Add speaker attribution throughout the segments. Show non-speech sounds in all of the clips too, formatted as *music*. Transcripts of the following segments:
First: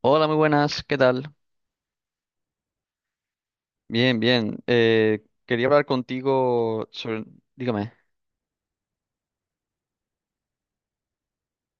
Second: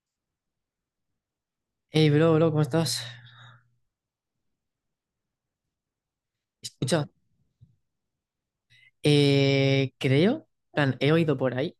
Speaker 1: Hola, muy buenas, ¿qué tal?
Speaker 2: Hey, bro, bro, ¿cómo estás?
Speaker 1: Bien, bien. Quería hablar contigo
Speaker 2: Escucha,
Speaker 1: sobre. Dígame.
Speaker 2: creo, plan, he oído por ahí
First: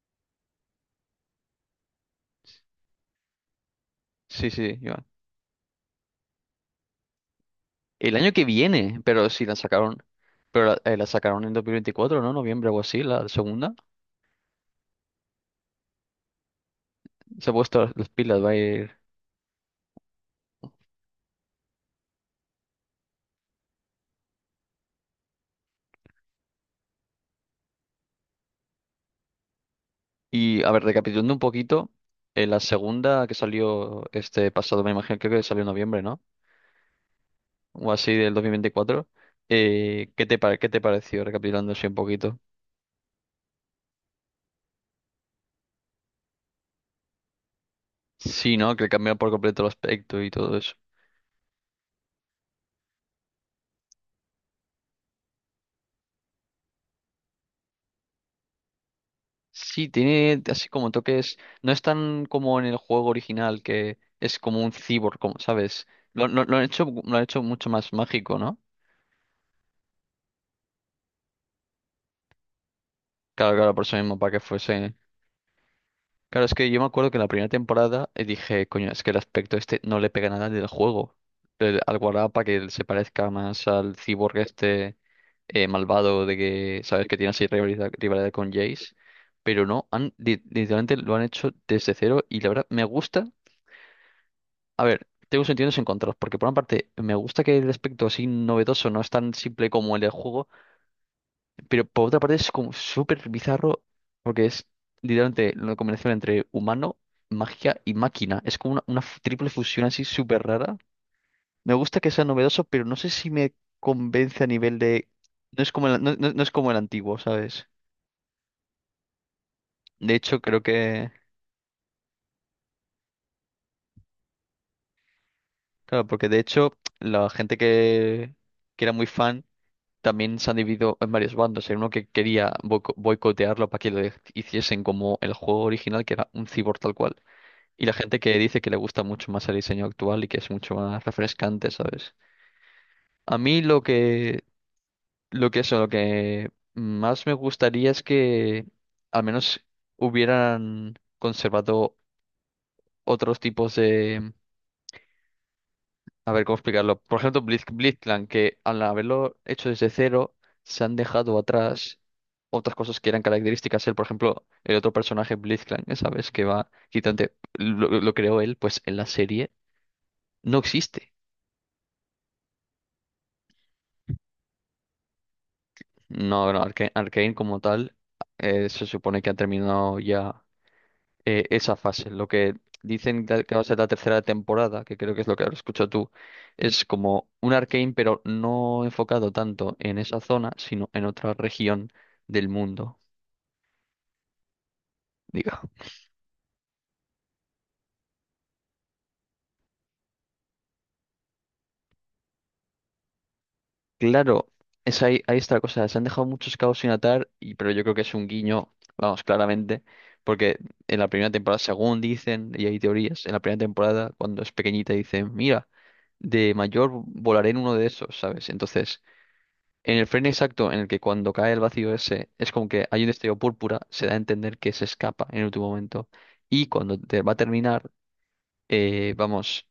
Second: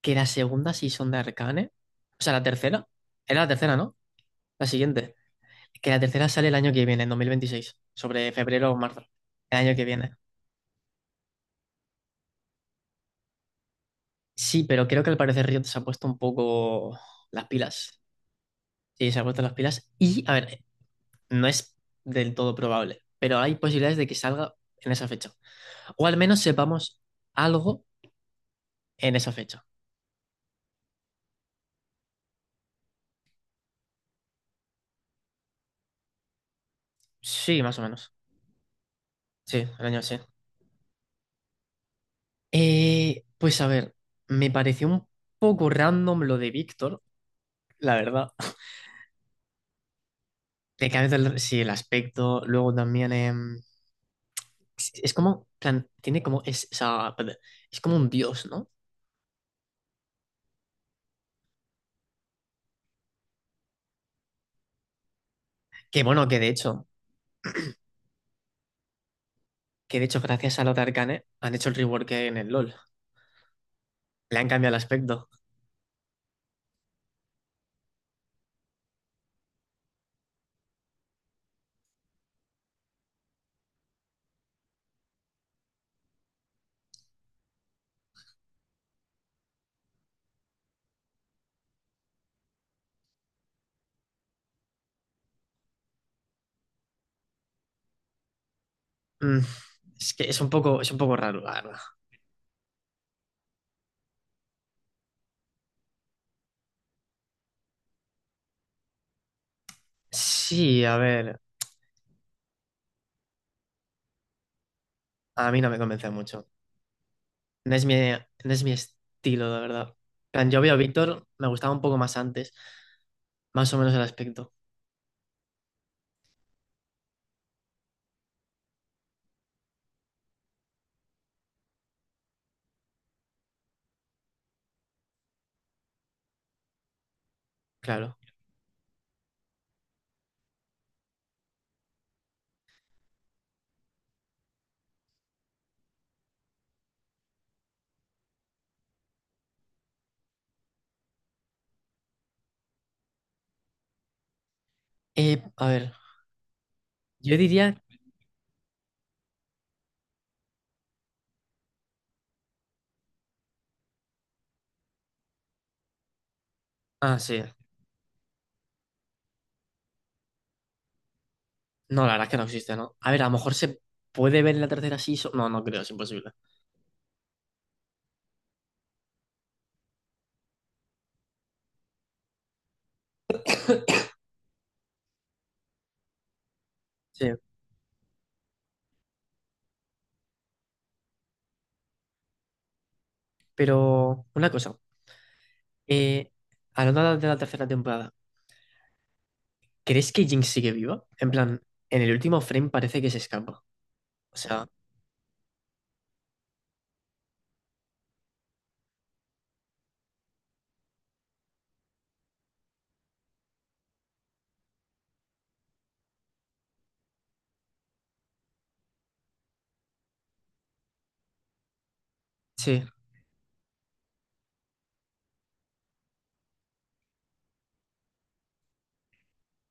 Speaker 2: que la segunda season de Arcane, o sea, la tercera, era la tercera, ¿no?
Speaker 1: Sí,
Speaker 2: La
Speaker 1: sí, Iván.
Speaker 2: siguiente, que la tercera sale el año que viene, en 2026,
Speaker 1: El año
Speaker 2: sobre
Speaker 1: que
Speaker 2: febrero o
Speaker 1: viene,
Speaker 2: marzo,
Speaker 1: pero sí, la
Speaker 2: el año que
Speaker 1: sacaron.
Speaker 2: viene.
Speaker 1: Pero la sacaron en 2024, ¿no? Noviembre o así, la segunda.
Speaker 2: Sí, pero creo que al parecer Riot se ha puesto un poco las
Speaker 1: Se ha puesto las
Speaker 2: pilas.
Speaker 1: las pilas, va a ir.
Speaker 2: Sí, se ha puesto las pilas y, a ver, no es del todo probable, pero hay posibilidades de que salga en esa fecha. O al menos sepamos algo en esa fecha.
Speaker 1: Y, a ver, recapitulando un poquito, la segunda que salió este pasado, me imagino, creo que salió en noviembre, ¿no?
Speaker 2: Sí, más o
Speaker 1: O así
Speaker 2: menos.
Speaker 1: del 2024.
Speaker 2: Sí, el año
Speaker 1: Eh,
Speaker 2: sí.
Speaker 1: ¿qué te, pare- Qué te pareció, recapitulando así un poquito?
Speaker 2: Pues a ver, me pareció un poco random lo de Víctor, la verdad.
Speaker 1: Sí, ¿no? Que cambió por completo el aspecto y todo.
Speaker 2: De que a el- Sí, el aspecto, luego también es como, plan, tiene como, o sea, es como un dios, ¿no?
Speaker 1: Sí, tiene así como toques. No es tan como en el juego original que es como un cyborg, como, ¿sabes?
Speaker 2: Que
Speaker 1: Lo,
Speaker 2: bueno, que
Speaker 1: lo-
Speaker 2: de
Speaker 1: lo han hecho,
Speaker 2: hecho,
Speaker 1: lo han hecho mucho más mágico, ¿no?
Speaker 2: que de hecho gracias a Lothar Arcane han hecho el rework en el LoL.
Speaker 1: Claro, claro, por eso mismo, para que
Speaker 2: Le han cambiado el
Speaker 1: fuese.
Speaker 2: aspecto.
Speaker 1: Claro, es que yo me acuerdo que en la primera temporada dije, coño, es que el aspecto este no le pega nada al del juego. Al guardado para que él se parezca más al cyborg este malvado de que, ¿sabes? Que tiene así rivalidad, rivalidad con Jace. Pero no, literalmente lo han hecho desde cero y la verdad me gusta. A ver, tengo sentimientos encontrados, porque por una parte me gusta que el aspecto así novedoso no es tan
Speaker 2: Mm,
Speaker 1: simple como el del
Speaker 2: es que es
Speaker 1: juego,
Speaker 2: un poco, es un poco raro, la verdad.
Speaker 1: pero por otra parte es como súper bizarro, porque es literalmente la combinación entre humano, magia y máquina. Es como una triple fusión así súper rara.
Speaker 2: Sí, a ver,
Speaker 1: Me gusta que sea novedoso, pero no sé si me convence a nivel de.
Speaker 2: a mí
Speaker 1: No
Speaker 2: no
Speaker 1: es
Speaker 2: me
Speaker 1: como el,
Speaker 2: convence
Speaker 1: no, no- no
Speaker 2: mucho.
Speaker 1: es como el antiguo, ¿sabes?
Speaker 2: No es mi, no es mi estilo, de verdad.
Speaker 1: De
Speaker 2: En
Speaker 1: hecho,
Speaker 2: plan,
Speaker 1: creo
Speaker 2: yo veo a
Speaker 1: que.
Speaker 2: Víctor, me gustaba un poco más antes, más o menos el aspecto,
Speaker 1: Claro, porque de hecho la gente que era muy fan también se han dividido en varios bandos. Hay uno que quería boicotearlo para que hiciesen como el juego original, que era un cyborg tal cual. Y la
Speaker 2: claro.
Speaker 1: gente que dice que le gusta mucho más el diseño actual y que es mucho más refrescante, ¿sabes? A mí lo que más me gustaría es que al menos hubieran conservado otros tipos.
Speaker 2: A ver,
Speaker 1: A ver, ¿cómo explicarlo? Por
Speaker 2: yo
Speaker 1: ejemplo,
Speaker 2: diría...
Speaker 1: Blitzcrank, que al haberlo hecho desde cero, se han dejado atrás otras cosas que eran características. Él, por ejemplo, el otro personaje, Blitzcrank, ¿sabes? Que va
Speaker 2: Ah,
Speaker 1: quitante,
Speaker 2: sí.
Speaker 1: lo creó él, pues en la serie no existe.
Speaker 2: No, la verdad es que no existe, ¿no? A ver, a lo mejor se puede ver en la tercera season. No, no creo, es imposible.
Speaker 1: No, no, Arcane como tal, se supone que ha terminado ya esa fase. Lo que dicen que va a ser la tercera temporada, que creo que es lo que ahora escucho tú, es como
Speaker 2: Sí.
Speaker 1: un Arcane, pero no enfocado tanto en esa zona, sino en otra región del mundo,
Speaker 2: Pero una cosa,
Speaker 1: diga.
Speaker 2: eh, hablando de la tercera temporada, ¿crees que Jinx sigue viva? En plan, en el último frame parece que se escapa. O
Speaker 1: Claro,
Speaker 2: sea,
Speaker 1: es ahí está la cosa. Se han dejado muchos cabos sin atar, pero yo creo que es un guiño, vamos, claramente. Porque en la primera temporada, según dicen, y hay teorías, en la primera temporada, cuando es pequeñita, dicen, mira, de mayor volaré en uno de esos, ¿sabes? Entonces, en el frame exacto en el que cuando cae el vacío ese es como
Speaker 2: sí,
Speaker 1: que hay un destello púrpura, se da a entender que se escapa en el último momento. Y cuando te va a terminar, vamos,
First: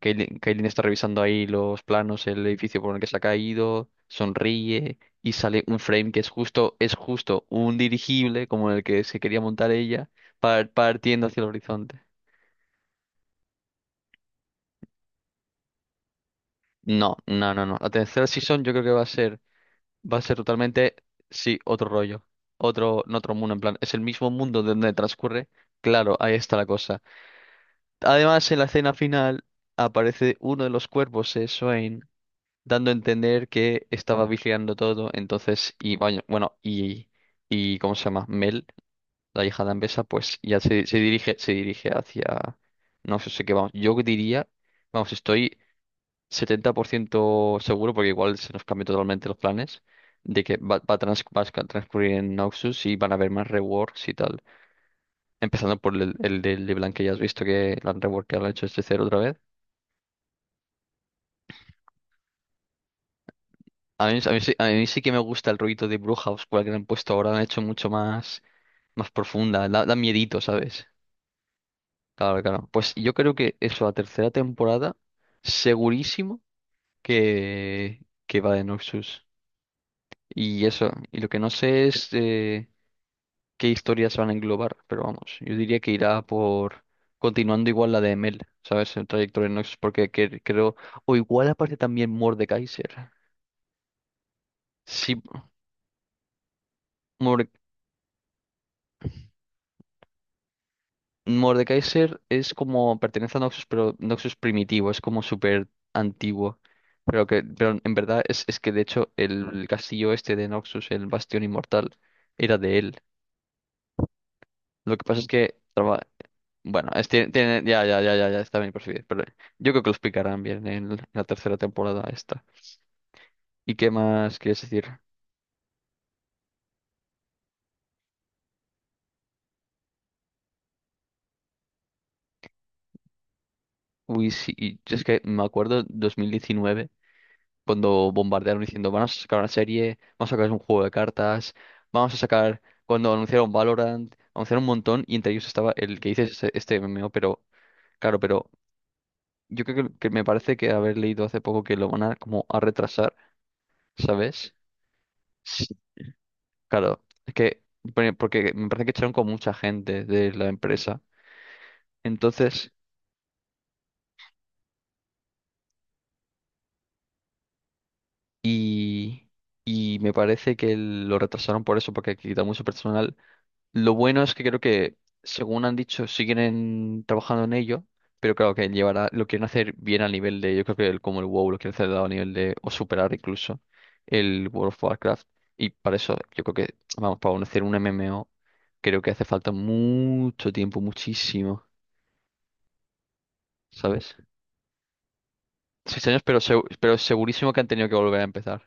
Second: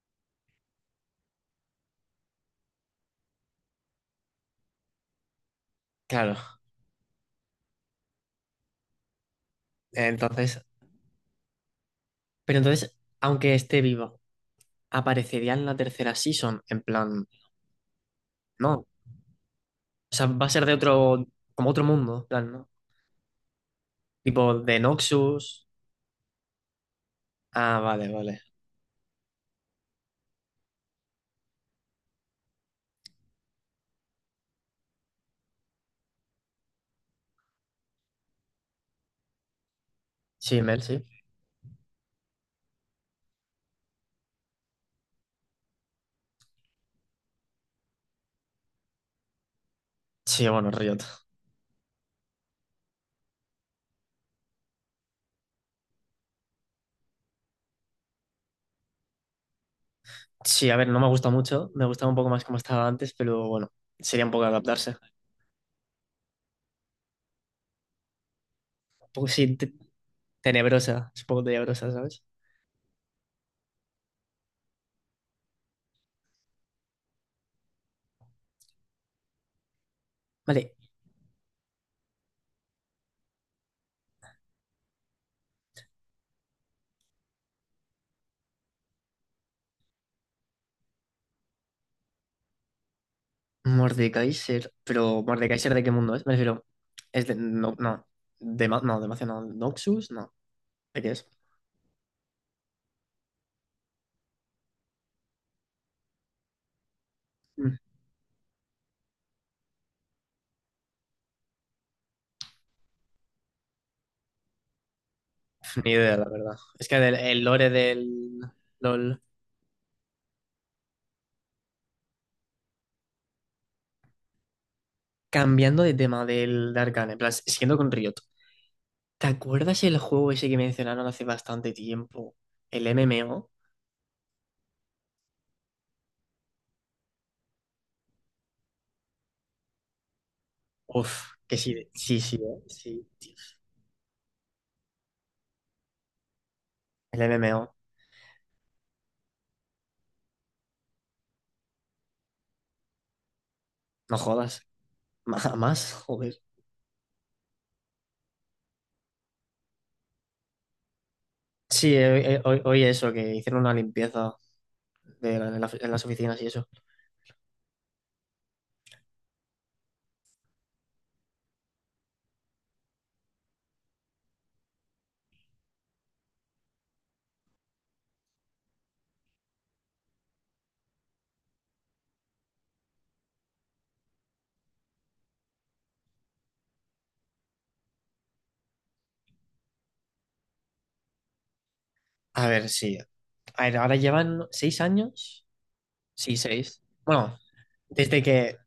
Speaker 1: Kaylin está revisando ahí los planos, el edificio por el que se ha caído, sonríe y sale un frame que es
Speaker 2: claro.
Speaker 1: justo, es justo un dirigible como el que se quería montar ella,
Speaker 2: Entonces,
Speaker 1: partiendo hacia el horizonte.
Speaker 2: pero entonces, aunque esté viva, ¿aparecería en la tercera season? En
Speaker 1: No,
Speaker 2: plan...
Speaker 1: no, no, no. La tercera season yo
Speaker 2: No,
Speaker 1: creo
Speaker 2: o
Speaker 1: que va a ser. Va a
Speaker 2: sea,
Speaker 1: ser
Speaker 2: va a ser de
Speaker 1: totalmente,
Speaker 2: otro,
Speaker 1: sí,
Speaker 2: como otro
Speaker 1: otro
Speaker 2: mundo,
Speaker 1: rollo.
Speaker 2: en plan, ¿no?
Speaker 1: Otro, no otro mundo, en plan, es el mismo
Speaker 2: Tipo
Speaker 1: mundo de
Speaker 2: de
Speaker 1: donde transcurre.
Speaker 2: Noxus.
Speaker 1: Claro, ahí está la cosa.
Speaker 2: Ah, vale, vale.
Speaker 1: Además, en la escena final aparece uno de los cuervos, Swain, dando a entender que estaba vigilando todo. Entonces, y bueno, y ¿cómo se llama? Mel, la hija de Ambessa, pues ya
Speaker 2: Sí, Mel,
Speaker 1: se, se
Speaker 2: sí.
Speaker 1: dirige, se dirige hacia. No sé qué vamos. Yo diría, vamos, estoy 70% seguro, porque igual se nos cambian totalmente los planes, de
Speaker 2: Sí,
Speaker 1: que
Speaker 2: bueno,
Speaker 1: va, va a,
Speaker 2: Riot.
Speaker 1: trans- va a sca- transcurrir en Noxus y van a haber más reworks y tal. Empezando por el de LeBlanc que ya has visto que lo han reworked, lo han hecho desde cero otra vez.
Speaker 2: Sí, a ver, no me gusta mucho, me gustaba un poco más como estaba antes, pero bueno,
Speaker 1: A mí,
Speaker 2: sería
Speaker 1: a
Speaker 2: un
Speaker 1: mí,
Speaker 2: poco
Speaker 1: sí, a mí
Speaker 2: adaptarse.
Speaker 1: sí que me gusta el rollito de Brewhouse, cual que le han puesto ahora, lo han hecho mucho más
Speaker 2: Un poco, sí,
Speaker 1: profunda, da miedito, ¿sabes?
Speaker 2: tenebrosa, es un poco tenebrosa, ¿sabes?
Speaker 1: Claro, claro. Pues yo creo que eso, la tercera temporada, segurísimo que, que va de Noxus. Y
Speaker 2: Vale,
Speaker 1: eso, y lo que no sé es, qué historias van a englobar, pero vamos, yo diría que irá por continuando igual la de Emel, ¿sabes? El trayecto de Nox, porque creo, o igual aparece también Mordekaiser.
Speaker 2: Mordekaiser,
Speaker 1: Sí,
Speaker 2: pero ¿Mordekaiser de qué mundo es? Me refiero, es de,
Speaker 1: Morde-
Speaker 2: no, no, de, no, de Macia no, Noxus, no, ¿de qué es?
Speaker 1: Mordekaiser es como pertenece a Noxus, pero Noxus primitivo, es como súper antiguo. Pero que, pero
Speaker 2: Mm,
Speaker 1: en verdad es que de hecho el castillo este de Noxus, el Bastión Inmortal, era de él. Lo que pasa es que
Speaker 2: ni
Speaker 1: traba-
Speaker 2: idea, la verdad. Es
Speaker 1: Bueno,
Speaker 2: que
Speaker 1: es,
Speaker 2: el lore
Speaker 1: ya, ya, ya, ya, ya
Speaker 2: del
Speaker 1: está bien percibido,
Speaker 2: LOL.
Speaker 1: pero yo creo que lo explicarán bien en la tercera temporada esta. ¿Y qué más quieres decir?
Speaker 2: Cambiando de tema del de Arcane, en plan, siguiendo con Riot. ¿Te acuerdas el juego ese que mencionaron hace bastante tiempo? El MMO.
Speaker 1: Uy, sí, y es que me acuerdo 2019 cuando bombardearon diciendo, vamos a sacar una serie, vamos a sacar un juego de
Speaker 2: Uf,
Speaker 1: cartas,
Speaker 2: que sí,
Speaker 1: vamos a
Speaker 2: sí, sí,
Speaker 1: sacar,
Speaker 2: sí,
Speaker 1: cuando anunciaron
Speaker 2: dios.
Speaker 1: Valorant, anunciaron un montón y entre ellos estaba el que dices este, este MMO,
Speaker 2: El
Speaker 1: pero
Speaker 2: MMO.
Speaker 1: claro, pero yo creo que me parece que haber leído hace poco que lo van a como a retrasar,
Speaker 2: No
Speaker 1: ¿sabes?
Speaker 2: jodas. *laughs* Más, joder.
Speaker 1: Claro, es que, porque me parece que echaron con mucha gente de la empresa.
Speaker 2: Sí, hoy,
Speaker 1: Entonces,
Speaker 2: hoy eso, que hicieron una limpieza en las oficinas y eso.
Speaker 1: y, y me parece que lo retrasaron por eso, porque quita mucho personal. Lo bueno es que creo que, según han dicho, siguen trabajando en ello, pero claro que llevará, lo quieren hacer bien a nivel de, yo creo que como el WoW lo quieren hacer a nivel de, o superar incluso el World of Warcraft. Y para eso, yo creo que, vamos, para hacer un MMO, creo que hace falta mucho tiempo, muchísimo,
Speaker 2: A ver, sí. A ver, ahora
Speaker 1: ¿sabes?
Speaker 2: llevan 6 años.
Speaker 1: 6 años,
Speaker 2: Sí,
Speaker 1: pero,
Speaker 2: seis.
Speaker 1: pero
Speaker 2: Bueno,
Speaker 1: segurísimo que han tenido que volver a
Speaker 2: desde que.
Speaker 1: empezar.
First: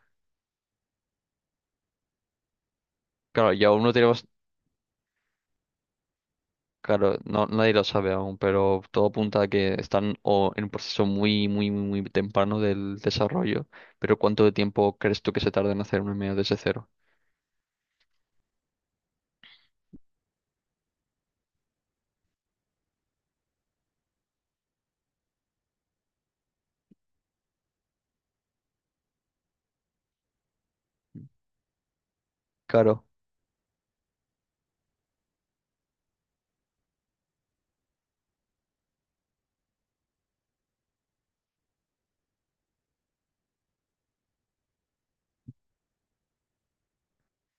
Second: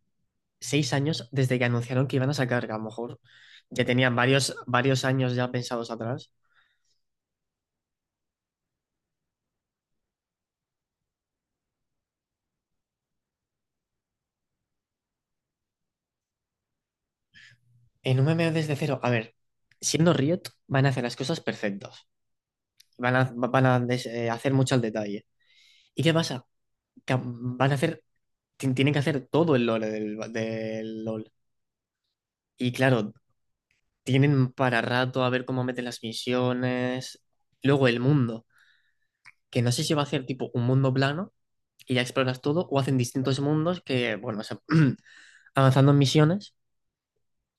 Speaker 2: 6 años desde que anunciaron que iban a sacar, que a lo mejor
Speaker 1: Claro, y aún
Speaker 2: ya
Speaker 1: no
Speaker 2: tenían
Speaker 1: tenemos,
Speaker 2: varios, varios años ya pensados atrás.
Speaker 1: claro, no, nadie lo sabe aún, pero todo apunta a que están o en un proceso muy, muy, muy, muy temprano del desarrollo. Pero ¿cuánto de tiempo crees tú que se tarda en hacer un MMO desde cero?
Speaker 2: En un MMO desde cero, a ver, siendo Riot, van a hacer las cosas perfectas. Van a, van a hacer mucho al detalle. ¿Y qué pasa? Que van a hacer, tienen que hacer todo el lore del LoL. Y
Speaker 1: Claro.
Speaker 2: claro, tienen para rato a ver cómo meten las misiones. Luego el mundo, que no sé si va a hacer tipo un mundo plano y ya exploras todo, o hacen distintos mundos que, bueno, o sea, *clears throat* avanzando en misiones,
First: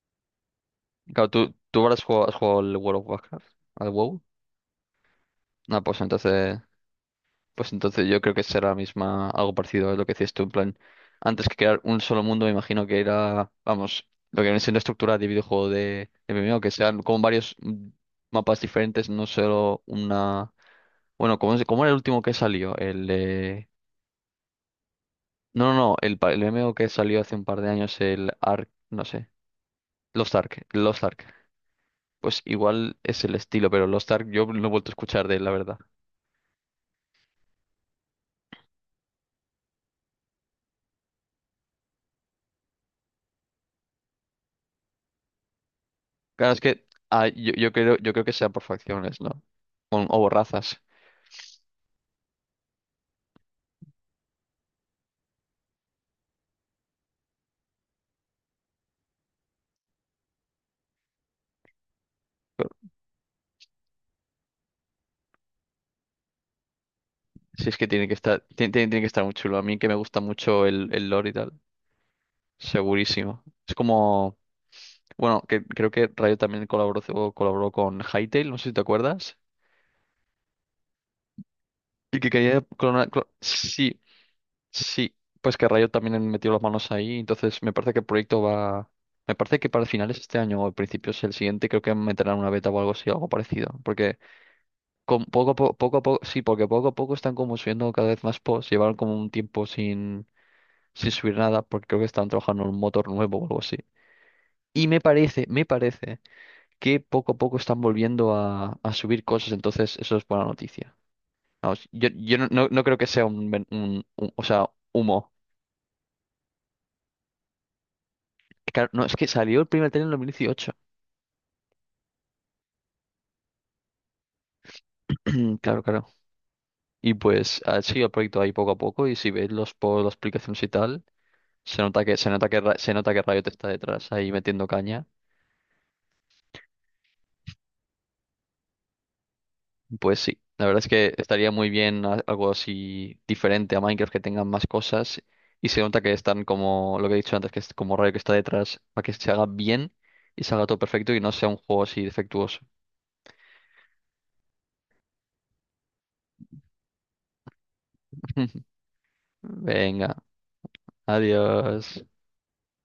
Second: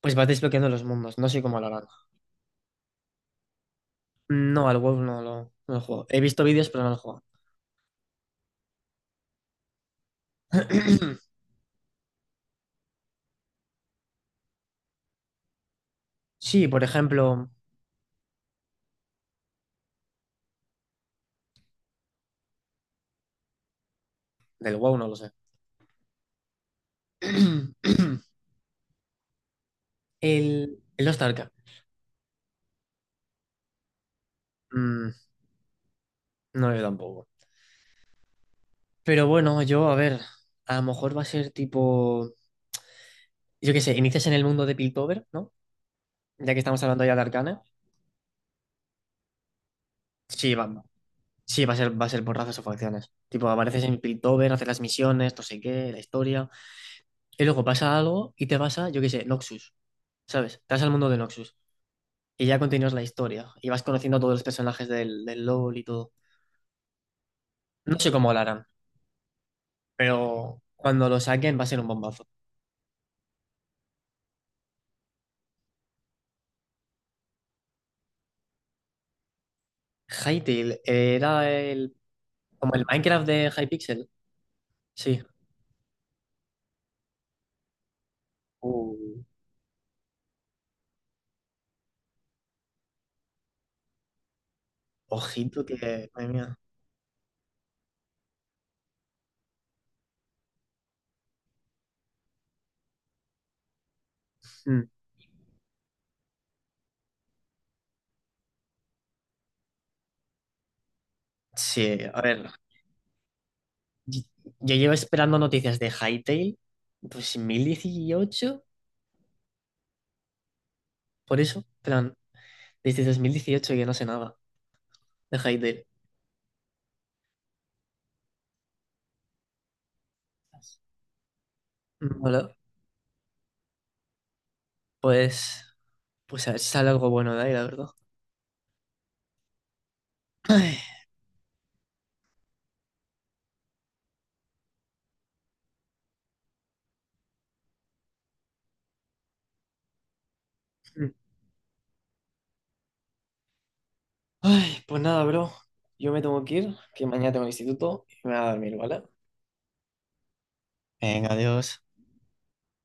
Speaker 2: pues vas desbloqueando los mundos. No
Speaker 1: Claro,
Speaker 2: sé
Speaker 1: tú,
Speaker 2: cómo lo
Speaker 1: tú
Speaker 2: harán.
Speaker 1: ahora has jugado al World of Warcraft, al WoW.
Speaker 2: No, al WoW no lo, no
Speaker 1: Ah,
Speaker 2: lo
Speaker 1: pues
Speaker 2: juego. He visto
Speaker 1: entonces.
Speaker 2: vídeos, pero no lo juego.
Speaker 1: Pues entonces yo creo que será la misma, algo parecido a lo que decías tú, en plan,
Speaker 2: *clears throat*
Speaker 1: antes que crear un solo mundo, me imagino que era, vamos, lo que viene siendo estructura de videojuego de MMO,
Speaker 2: Sí,
Speaker 1: que
Speaker 2: por
Speaker 1: sean como
Speaker 2: ejemplo,
Speaker 1: varios mapas diferentes, no solo una. Bueno, ¿ cómo era el último que salió? El
Speaker 2: del WoW no lo sé.
Speaker 1: No, no, no, el MMO que salió hace un par de años,
Speaker 2: *clears throat*
Speaker 1: el Ark, no sé, Lost Ark,
Speaker 2: El,
Speaker 1: Lost
Speaker 2: el Lost
Speaker 1: Ark.
Speaker 2: Ark.
Speaker 1: Pues igual es el estilo, pero Lost Ark yo no he vuelto a
Speaker 2: Mm,
Speaker 1: escuchar de él, la verdad.
Speaker 2: no, yo tampoco. Pero bueno, yo, a ver, a lo mejor va a ser tipo, yo qué sé, inicias en el mundo de Piltover, ¿no?
Speaker 1: Claro,
Speaker 2: Ya que
Speaker 1: es
Speaker 2: estamos
Speaker 1: que
Speaker 2: hablando ya de
Speaker 1: ah, yo,
Speaker 2: Arcane.
Speaker 1: yo creo, yo creo que sea por facciones, ¿no? O
Speaker 2: Sí,
Speaker 1: razas.
Speaker 2: sí, va a ser por razas o facciones. Tipo, apareces en Piltover, haces las misiones, no sé qué, la historia. Y luego pasa algo y te vas a, yo qué sé, Noxus, ¿sabes? Te vas al mundo de Noxus. Y ya continúas la historia. Y vas conociendo a todos los personajes del LoL y todo.
Speaker 1: Si es que
Speaker 2: No
Speaker 1: tiene
Speaker 2: sé
Speaker 1: que
Speaker 2: cómo
Speaker 1: estar,
Speaker 2: lo harán,
Speaker 1: tiene que estar muy chulo. A mí que me gusta
Speaker 2: pero
Speaker 1: mucho el
Speaker 2: cuando lo
Speaker 1: lore y tal.
Speaker 2: saquen va a ser un bombazo.
Speaker 1: Segurísimo. Es como, bueno, que creo que Rayo también colaboró, o colaboró con Hytale, no sé si te acuerdas.
Speaker 2: Hytale era el,
Speaker 1: Y que quería
Speaker 2: como el
Speaker 1: clonar-
Speaker 2: Minecraft
Speaker 1: clo-
Speaker 2: de
Speaker 1: Sí,
Speaker 2: Hypixel.
Speaker 1: sí.
Speaker 2: Sí.
Speaker 1: Pues que Rayo también metió las manos ahí. Entonces me parece que el proyecto va.
Speaker 2: Uh,
Speaker 1: Me parece que para finales de este año o principios el siguiente creo que meterán una beta o algo así, algo parecido. Porque con
Speaker 2: ojito
Speaker 1: poco a
Speaker 2: que.
Speaker 1: poco,
Speaker 2: Madre
Speaker 1: sí,
Speaker 2: mía.
Speaker 1: porque poco a poco están como subiendo cada vez más posts. Llevaron como un tiempo sin subir nada, porque creo que están trabajando en un motor nuevo o algo así. Y
Speaker 2: Mm.
Speaker 1: me parece que poco a poco están volviendo a subir cosas, entonces eso es buena noticia. Vamos,
Speaker 2: Sí,
Speaker 1: yo,
Speaker 2: a
Speaker 1: yo no,
Speaker 2: ver.
Speaker 1: no- no creo que sea un,
Speaker 2: Yo
Speaker 1: o sea,
Speaker 2: yo llevo
Speaker 1: humo.
Speaker 2: esperando noticias de Hytale, pues en 2018,
Speaker 1: Claro, no, es que salió el primer tren en 2018.
Speaker 2: por eso, plan, desde 2018 que no sé nada de
Speaker 1: *clears throat* Claro,
Speaker 2: Hytale.
Speaker 1: claro. Y pues ha seguido el proyecto ahí poco a poco y si ves los por las aplicaciones y tal, se nota
Speaker 2: Mm.
Speaker 1: que
Speaker 2: Hola.
Speaker 1: Riot está detrás ahí metiendo caña.
Speaker 2: Pues, pues a ver si sale algo bueno de ahí, la verdad.
Speaker 1: Pues sí, la verdad
Speaker 2: Ay,
Speaker 1: es que estaría muy bien, algo así diferente a Minecraft que tengan más cosas y se nota que están como lo que he dicho antes, que es como Rayo que está detrás para que se haga bien y salga todo perfecto y no sea un juego así defectuoso.
Speaker 2: ay, pues nada, bro. Yo me tengo que ir, que mañana tengo instituto y me voy a
Speaker 1: *laughs*
Speaker 2: dormir, ¿vale?
Speaker 1: Venga,
Speaker 2: Venga, adiós.
Speaker 1: adiós.